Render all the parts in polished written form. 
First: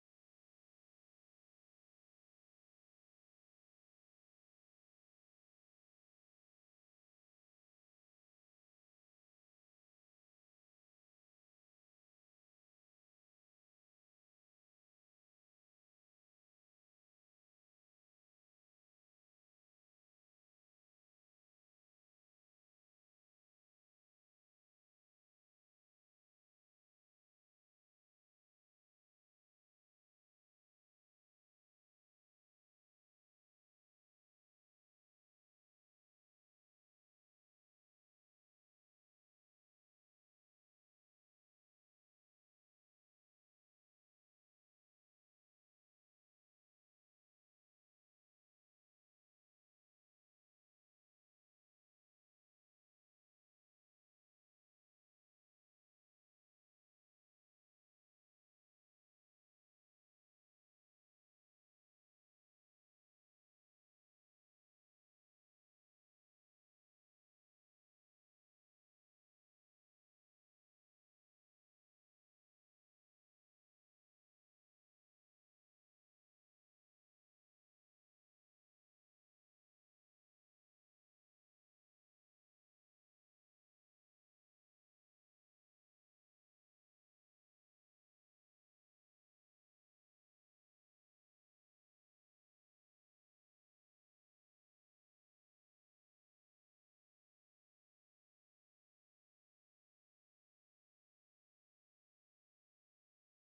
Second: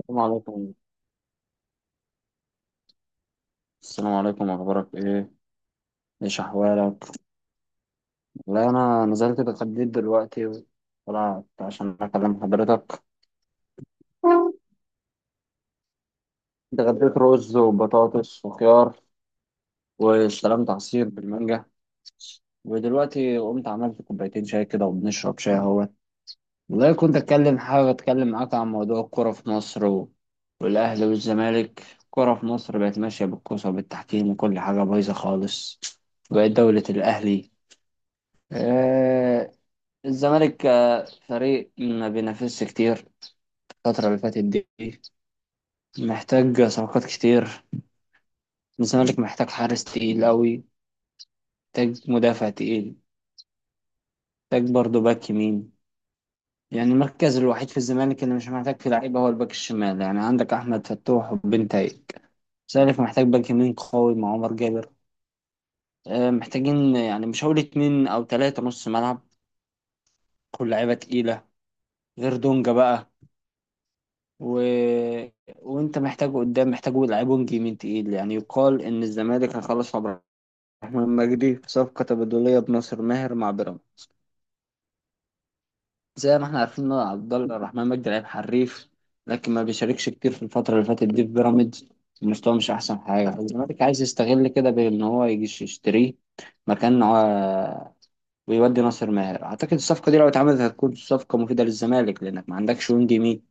السلام عليكم. السلام عليكم، اخبارك ايه؟ ايش احوالك؟ لا انا نزلت اتغديت دلوقتي، طلعت عشان اكلم حضرتك. اتغديت رز وبطاطس وخيار، واستلمت عصير بالمانجا، ودلوقتي قمت عملت كوبايتين شاي كده وبنشرب شاي اهوت. والله كنت اتكلم، حابب اتكلم معاك عن موضوع الكوره في مصر والاهلي والزمالك. الكوره في مصر بقت ماشيه بالكوسه وبالتحكيم وكل حاجه بايظه خالص. بقت دوله الاهلي. آه، الزمالك فريق ما بينافسش كتير الفترة اللي فاتت دي. محتاج صفقات كتير. الزمالك محتاج حارس تقيل أوي، محتاج مدافع تقيل، محتاج برضه باك يمين. يعني المركز الوحيد في الزمالك اللي مش محتاج فيه لعيبة هو الباك الشمال، يعني عندك أحمد فتوح وبنتايج. الزمالك محتاج باك يمين قوي مع عمر جابر. آه، محتاجين يعني مش هقول اتنين أو تلاتة نص ملعب، كل لعيبة تقيلة غير دونجا بقى. و... وانت محتاجه قدام، محتاجه يلعبه جيمين تقيل. يعني يقال ان الزمالك هيخلص عبد الرحمن مجدي في صفقه تبادليه بناصر ماهر مع بيراميدز. زي ما احنا عارفين ان عبد الرحمن مجدي لعيب حريف، لكن ما بيشاركش كتير في الفتره اللي فاتت دي في بيراميدز، المستوى مش احسن حاجه. الزمالك عايز يستغل كده بان هو يجي يشتريه مكان ويودي ناصر ماهر. اعتقد الصفقه دي لو اتعملت هتكون صفقه مفيده للزمالك، لانك ما عندكش وينج يمين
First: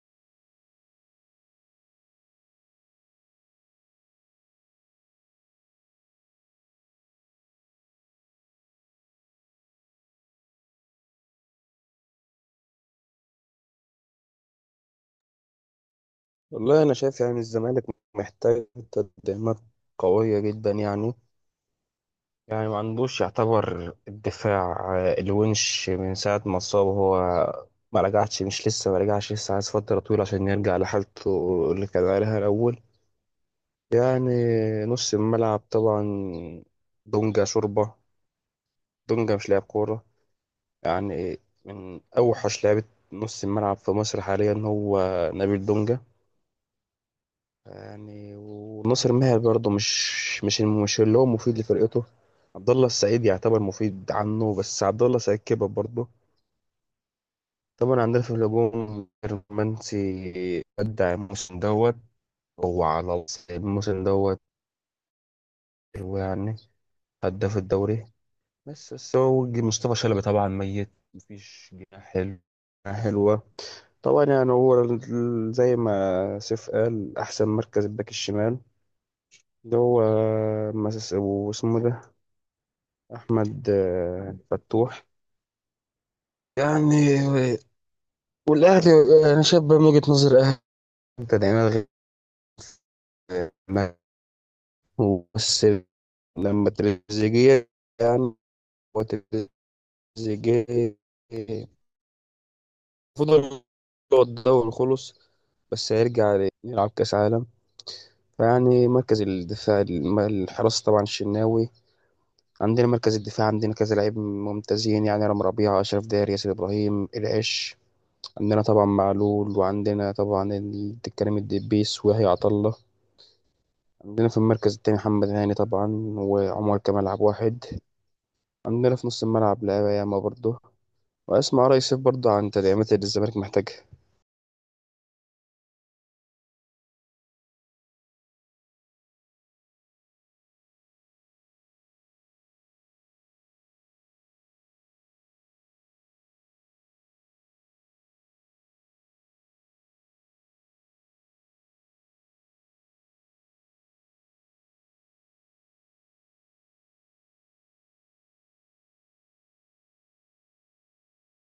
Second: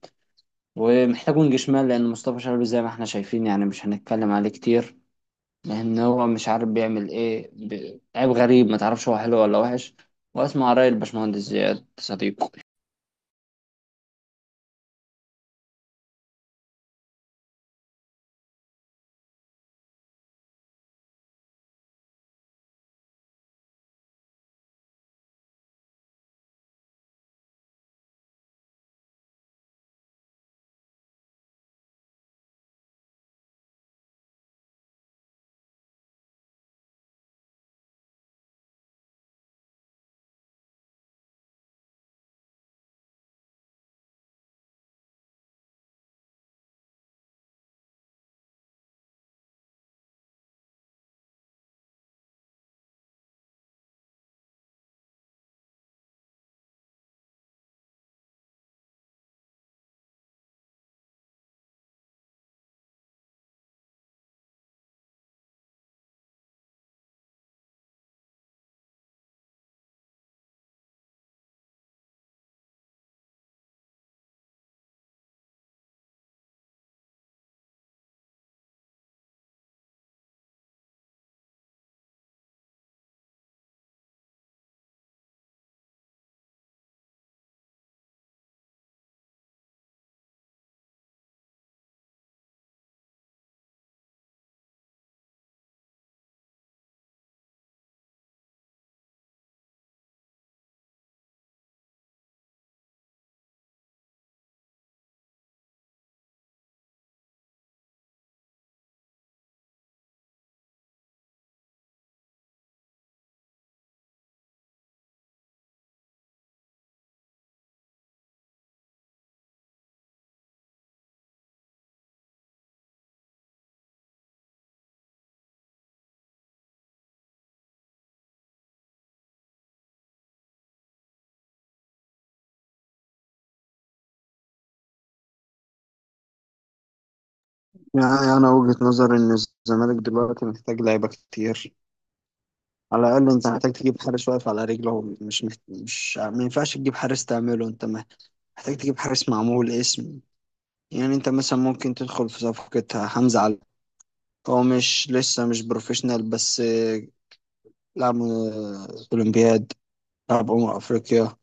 ومحتاج وينج شمال، لان مصطفى شلبي زي ما احنا شايفين يعني مش هنتكلم عليه كتير، لان هو مش عارف بيعمل ايه. لعيب غريب ما تعرفش هو حلو ولا وحش. واسمع رأي الباشمهندس زياد صديقه. والله، انا شايف يعني الزمالك محتاج تدعيمات قويه جدا. يعني ما عندوش، يعتبر الدفاع. الونش من ساعه ما اتصاب، هو ما رجعش، مش لسه ما رجعش، لسه عايز فتره طويله عشان يرجع لحالته اللي كان عليها الاول. يعني نص الملعب طبعا، دونجا شوربه، دونجا مش لاعب كوره، يعني من اوحش لعيبه. نص الملعب في مصر حاليا هو نبيل دونجا. يعني وناصر ماهر برضه مش اللي هو مفيد لفرقته. عبد الله السعيد يعتبر مفيد عنه، بس عبد الله السعيد كبر برضه. طبعا عندنا في الهجوم رومانسي، أدى الموسم دوت. هو على الموسم دوت، هو يعني هداف الدوري. بس هو مصطفى شلبي طبعا ميت، مفيش جناح حلو، جناح حلوة. طبعا يعني هو زي ما سيف قال أحسن مركز الباك الشمال، ده هو واسمه ده احمد فتوح. يعني والاهلي، انا شايف بقى من وجهة نظر اهلي، انت دايما غير ما- بس لما تريزيجيه، يعني هو تريزيجيه المفروض، هو الدوري خلص بس هيرجع يلعب كاس عالم. فيعني مركز الدفاع الحراسة طبعا الشناوي. عندنا مركز الدفاع عندنا كذا لعيب ممتازين، يعني رام ربيعة، أشرف داري، ياسر إبراهيم، العش. عندنا طبعا معلول، وعندنا طبعا الكريم الدبيس ويحيى عطا الله. عندنا في المركز التاني محمد هاني طبعا، وعمر كمال عبد الواحد. عندنا في نص الملعب لعيبة ياما برضه. وأسمع رأي سيف برضه عن تدعيمات اللي الزمالك محتاجها. يعني أنا وجهة نظري إن الزمالك دلوقتي محتاج لعيبة كتير. على الأقل أنت محتاج تجيب حارس واقف على رجله، مش ما ينفعش تجيب حارس تعمله أنت محتاج تجيب حارس معمول اسم. يعني أنت مثلا ممكن تدخل في صفقة حمزة علي، هو مش لسه مش بروفيشنال بس لعبوا الأولمبياد، لعبوا أمم أفريقيا،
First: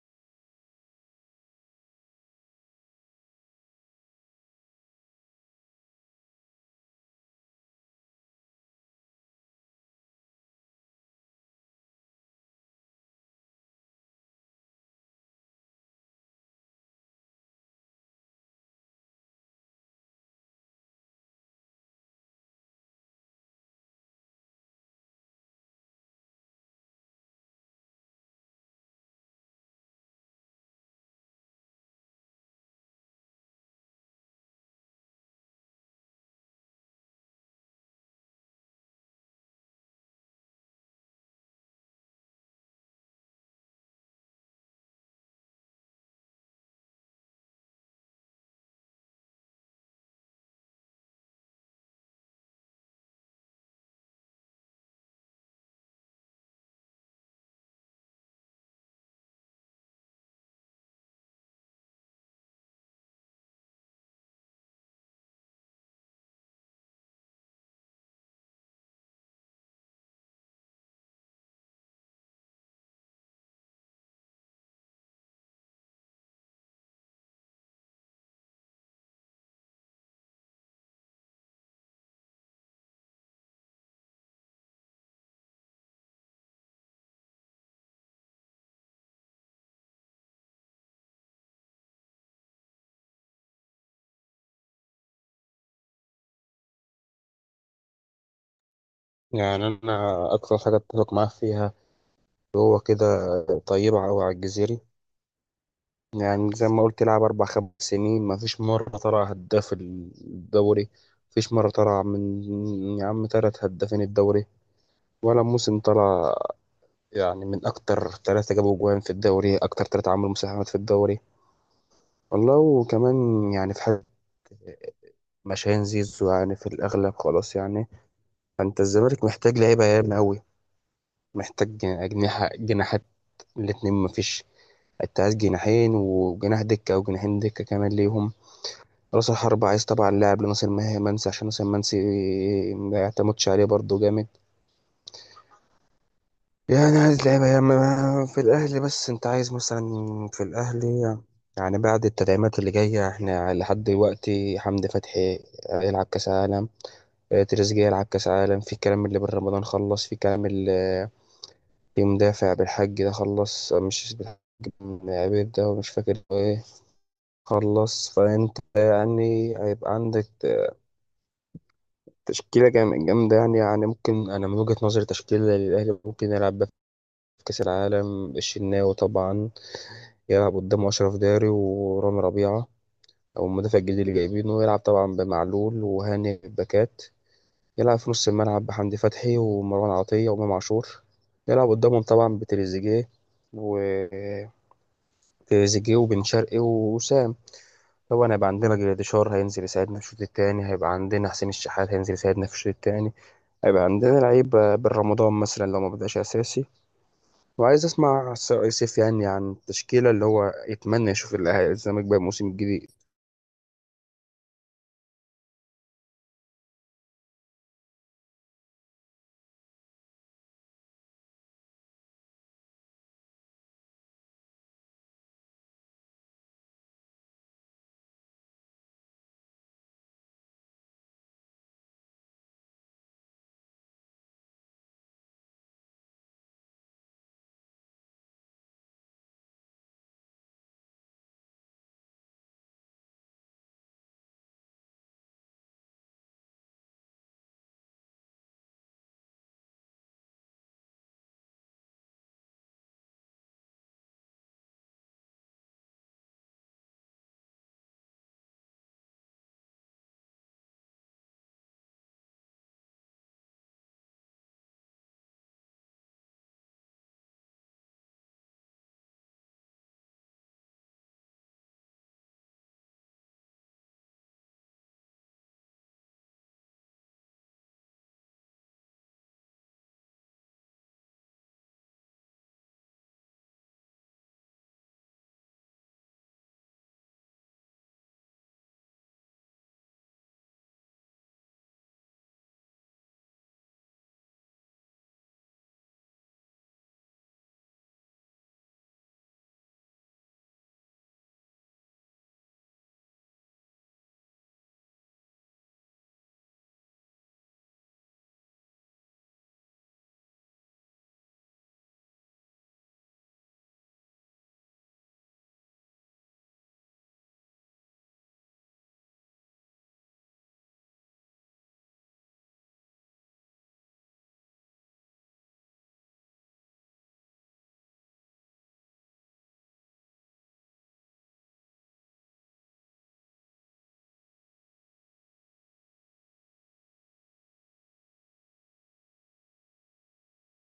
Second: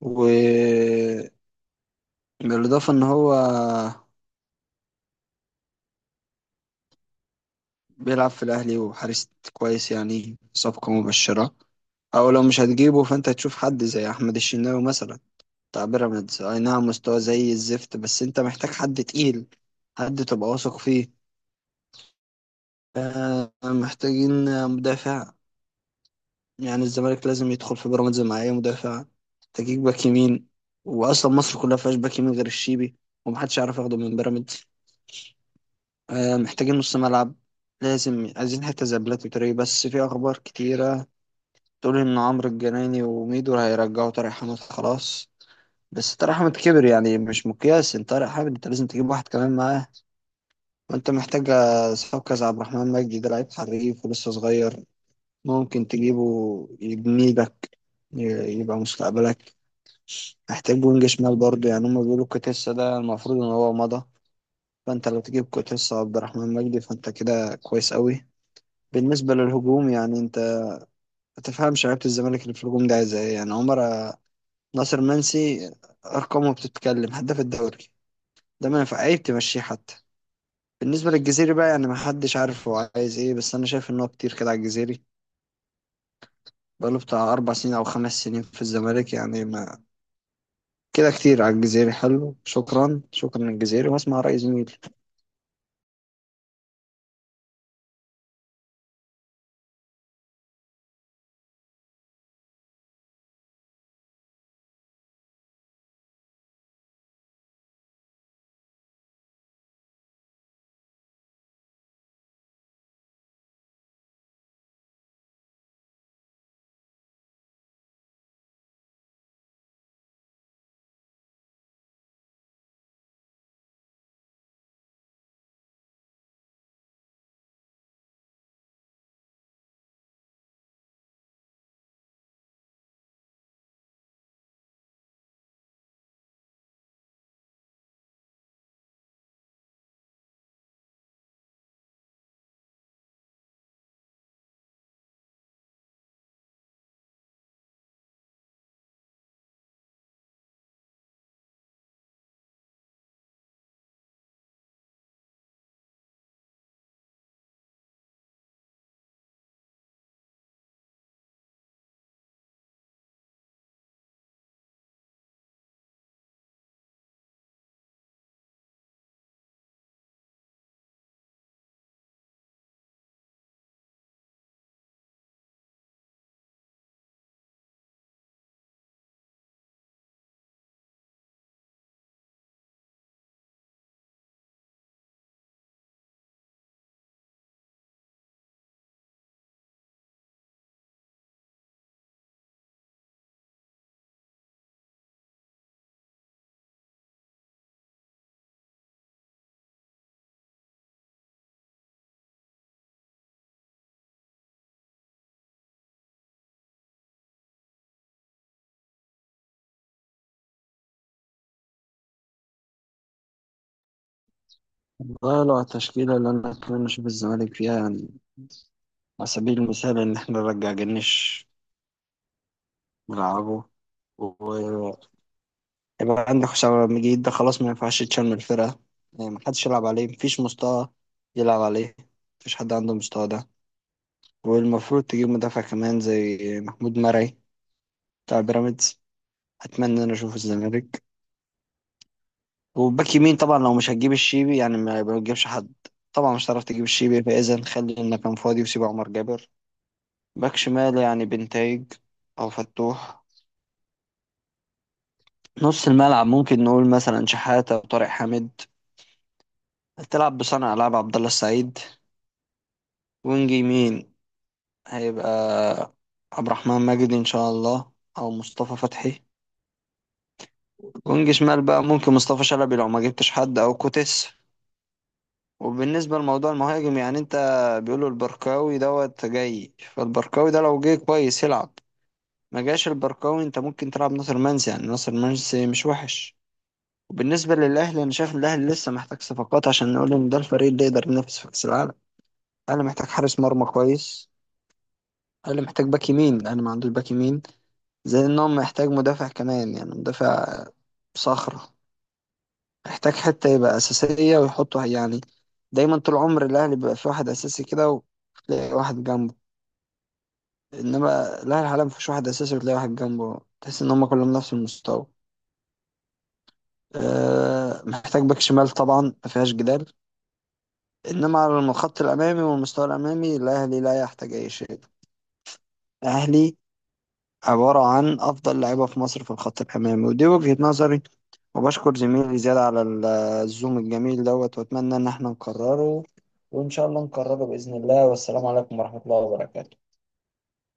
وبالإضافة إن هو بيلعب في الأهلي وحارس كويس، يعني صفقة مبشرة. أو لو مش هتجيبه فأنت هتشوف حد زي أحمد الشناوي مثلا بتاع بيراميدز، أي نعم مستواه زي الزفت بس أنت محتاج حد تقيل، حد تبقى واثق فيه. آه، محتاجين مدافع. يعني الزمالك لازم يدخل في بيراميدز مع اي مدافع. تجيب باك يمين، واصلا مصر كلها فيهاش باك يمين غير الشيبي، ومحدش عارف ياخده من بيراميدز. آه محتاجين نص ملعب، لازم عايزين حتة زي بلاتي تري. بس في اخبار كتيرة تقول ان عمرو الجناني وميدو هيرجعوا. طارق حامد خلاص، بس طارق حامد كبر يعني مش مقياس. انت طارق حامد انت لازم تجيب واحد كمان معاه. وانت محتاج صفقة زي عبد الرحمن مجدي، ده لعيب حريف ولسه صغير، ممكن تجيبه يبني لك يبقى مستقبلك. محتاج وينج شمال برضه، يعني هما بيقولوا كوتيسا ده المفروض ان هو مضى، فانت لو تجيب كوتيسا وعبد الرحمن مجدي فانت كده كويس قوي. بالنسبة للهجوم يعني انت ما تفهمش لعيبة الزمالك اللي في الهجوم ده عايزة ايه. يعني عمر ناصر منسي، ارقامه بتتكلم، هداف الدوري، ده ما ينفع عيب تمشيه حتى. بالنسبة للجزيري بقى يعني ما حدش عارف هو عايز ايه، بس انا شايف ان هو كتير كده على الجزيري، بقاله بتاع أربع سنين أو خمس سنين في الزمالك، يعني ما كده كتير على الجزيري. حلو، شكرا، شكرا للجزيري، واسمع رأي زميلي. يعني أنا أكتر حاجة أتفق معاه فيها، هو كده طيبة أوي على الجزيري. يعني زي ما قلت لعب 4 5 سنين، مفيش مرة طلع هداف الدوري، مفيش مرة طلع من يا عم تلات هدافين الدوري، ولا موسم طلع يعني من أكتر ثلاثة جابوا جوان في الدوري، أكتر ثلاثة عملوا مساهمات في الدوري والله. وكمان يعني في حاجة مشاهين زيزو، يعني في الأغلب خلاص يعني. فأنت الزمالك محتاج لعيبة ياما أوي، محتاج أجنحة، جناحات الاتنين مفيش. أنت عايز جناحين وجناح دكة، أو جناحين دكة كمان ليهم. رأس الحربة عايز طبعا لاعب لناصر منسي، عشان ناصر منسي ما يعتمدش عليه برضه جامد. يعني عايز لعيبة يا ما- في الأهلي. بس أنت عايز مثلا في الأهلي، يعني بعد التدعيمات اللي جاية إحنا لحد دلوقتي، حمدي فتحي هيلعب كأس عالم، تريزيجيه يلعب كأس عالم، في الكلام اللي بن رمضان خلص، في كلام اللي في مدافع بالحج ده خلص، مش بالحج، بن عبيد ده، مش فاكر هو إيه، خلص. فأنت يعني هيبقى عندك تشكيلة جامدة. يعني ممكن أنا من وجهة نظري تشكيلة للأهلي ممكن يلعب بيها في كأس العالم، الشناوي طبعا يلعب قدام أشرف داري ورامي ربيعة، أو المدافع الجديد اللي جايبينه، يلعب طبعا بمعلول وهاني باكات. يلعب في نص الملعب بحمدي فتحي ومروان عطية وإمام عاشور. يلعب قدامهم طبعا بتريزيجيه، و تريزيجيه وبن شرقي ووسام. طبعا هيبقى عندنا جراديشار هينزل يساعدنا في الشوط التاني، هيبقى عندنا حسين الشحات هينزل يساعدنا في الشوط التاني، هيبقى عندنا لعيب بن رمضان مثلا لو ما بدأش أساسي. وعايز أسمع يوسف، يعني عن التشكيلة اللي هو يتمنى يشوف اللي هيلزمك بقى الموسم الجديد. والله لو على التشكيلة اللي أنا أتمنى أشوف الزمالك فيها، يعني على سبيل المثال إن إحنا نرجع جنش نلعبه، ويبقى عندك حسام عبد المجيد ده خلاص ما ينفعش يتشال من الفرقة، يعني محدش يلعب عليه، مفيش مستوى يلعب عليه، مفيش حد عنده المستوى ده. والمفروض تجيب مدافع كمان زي محمود مرعي بتاع بيراميدز، أتمنى إن أنا أشوفه الزمالك. وباك يمين طبعا لو مش هتجيب الشيبي يعني ما تجيبش حد، طبعا مش هتعرف تجيب الشيبي، فإذا خلي إنك كان فاضي وسيب عمر جابر. باك شمال يعني بنتايج او فتوح. نص الملعب ممكن نقول مثلا شحاتة وطارق حامد، هتلعب بصانع العاب عبد الله السعيد. وينج يمين هيبقى عبد الرحمن ماجدي ان شاء الله، او مصطفى فتحي. وينج شمال بقى ممكن مصطفى شلبي لو ما جبتش حد، او كوتس. وبالنسبة لموضوع المهاجم يعني انت، بيقولوا البركاوي دوت جاي، فالبركاوي ده لو جه كويس يلعب. ما جاش البركاوي انت ممكن تلعب ناصر منسي، يعني ناصر منسي مش وحش. وبالنسبة للأهلي أنا شايف إن الأهلي لسه محتاج صفقات عشان نقول إن ده الفريق اللي يقدر ينافس في كأس العالم. الأهلي محتاج حارس مرمى كويس، الأهلي محتاج باك يمين، الأهلي ما عندوش باك يمين، زي إن هو محتاج مدافع كمان، يعني مدافع صخرة، محتاج حتة يبقى أساسية ويحطه. يعني دايما طول عمر الأهلي بيبقى في واحد أساسي كده وتلاقي واحد جنبه، إنما الأهلي حاليا مفيش واحد أساسي وتلاقي واحد جنبه، تحس إن هما كلهم نفس المستوى. أه محتاج باك شمال طبعا مفيهاش جدال. إنما على الخط الأمامي والمستوى الأمامي الأهلي لا يحتاج أي شيء، الأهلي عبارة عن أفضل لعيبة في مصر في الخط الأمامي، ودي وجهة نظري. وبشكر زميلي زياد على الزوم الجميل دوت، وأتمنى إن احنا نكرره، وإن شاء الله نكرره بإذن الله، والسلام عليكم ورحمة الله وبركاته.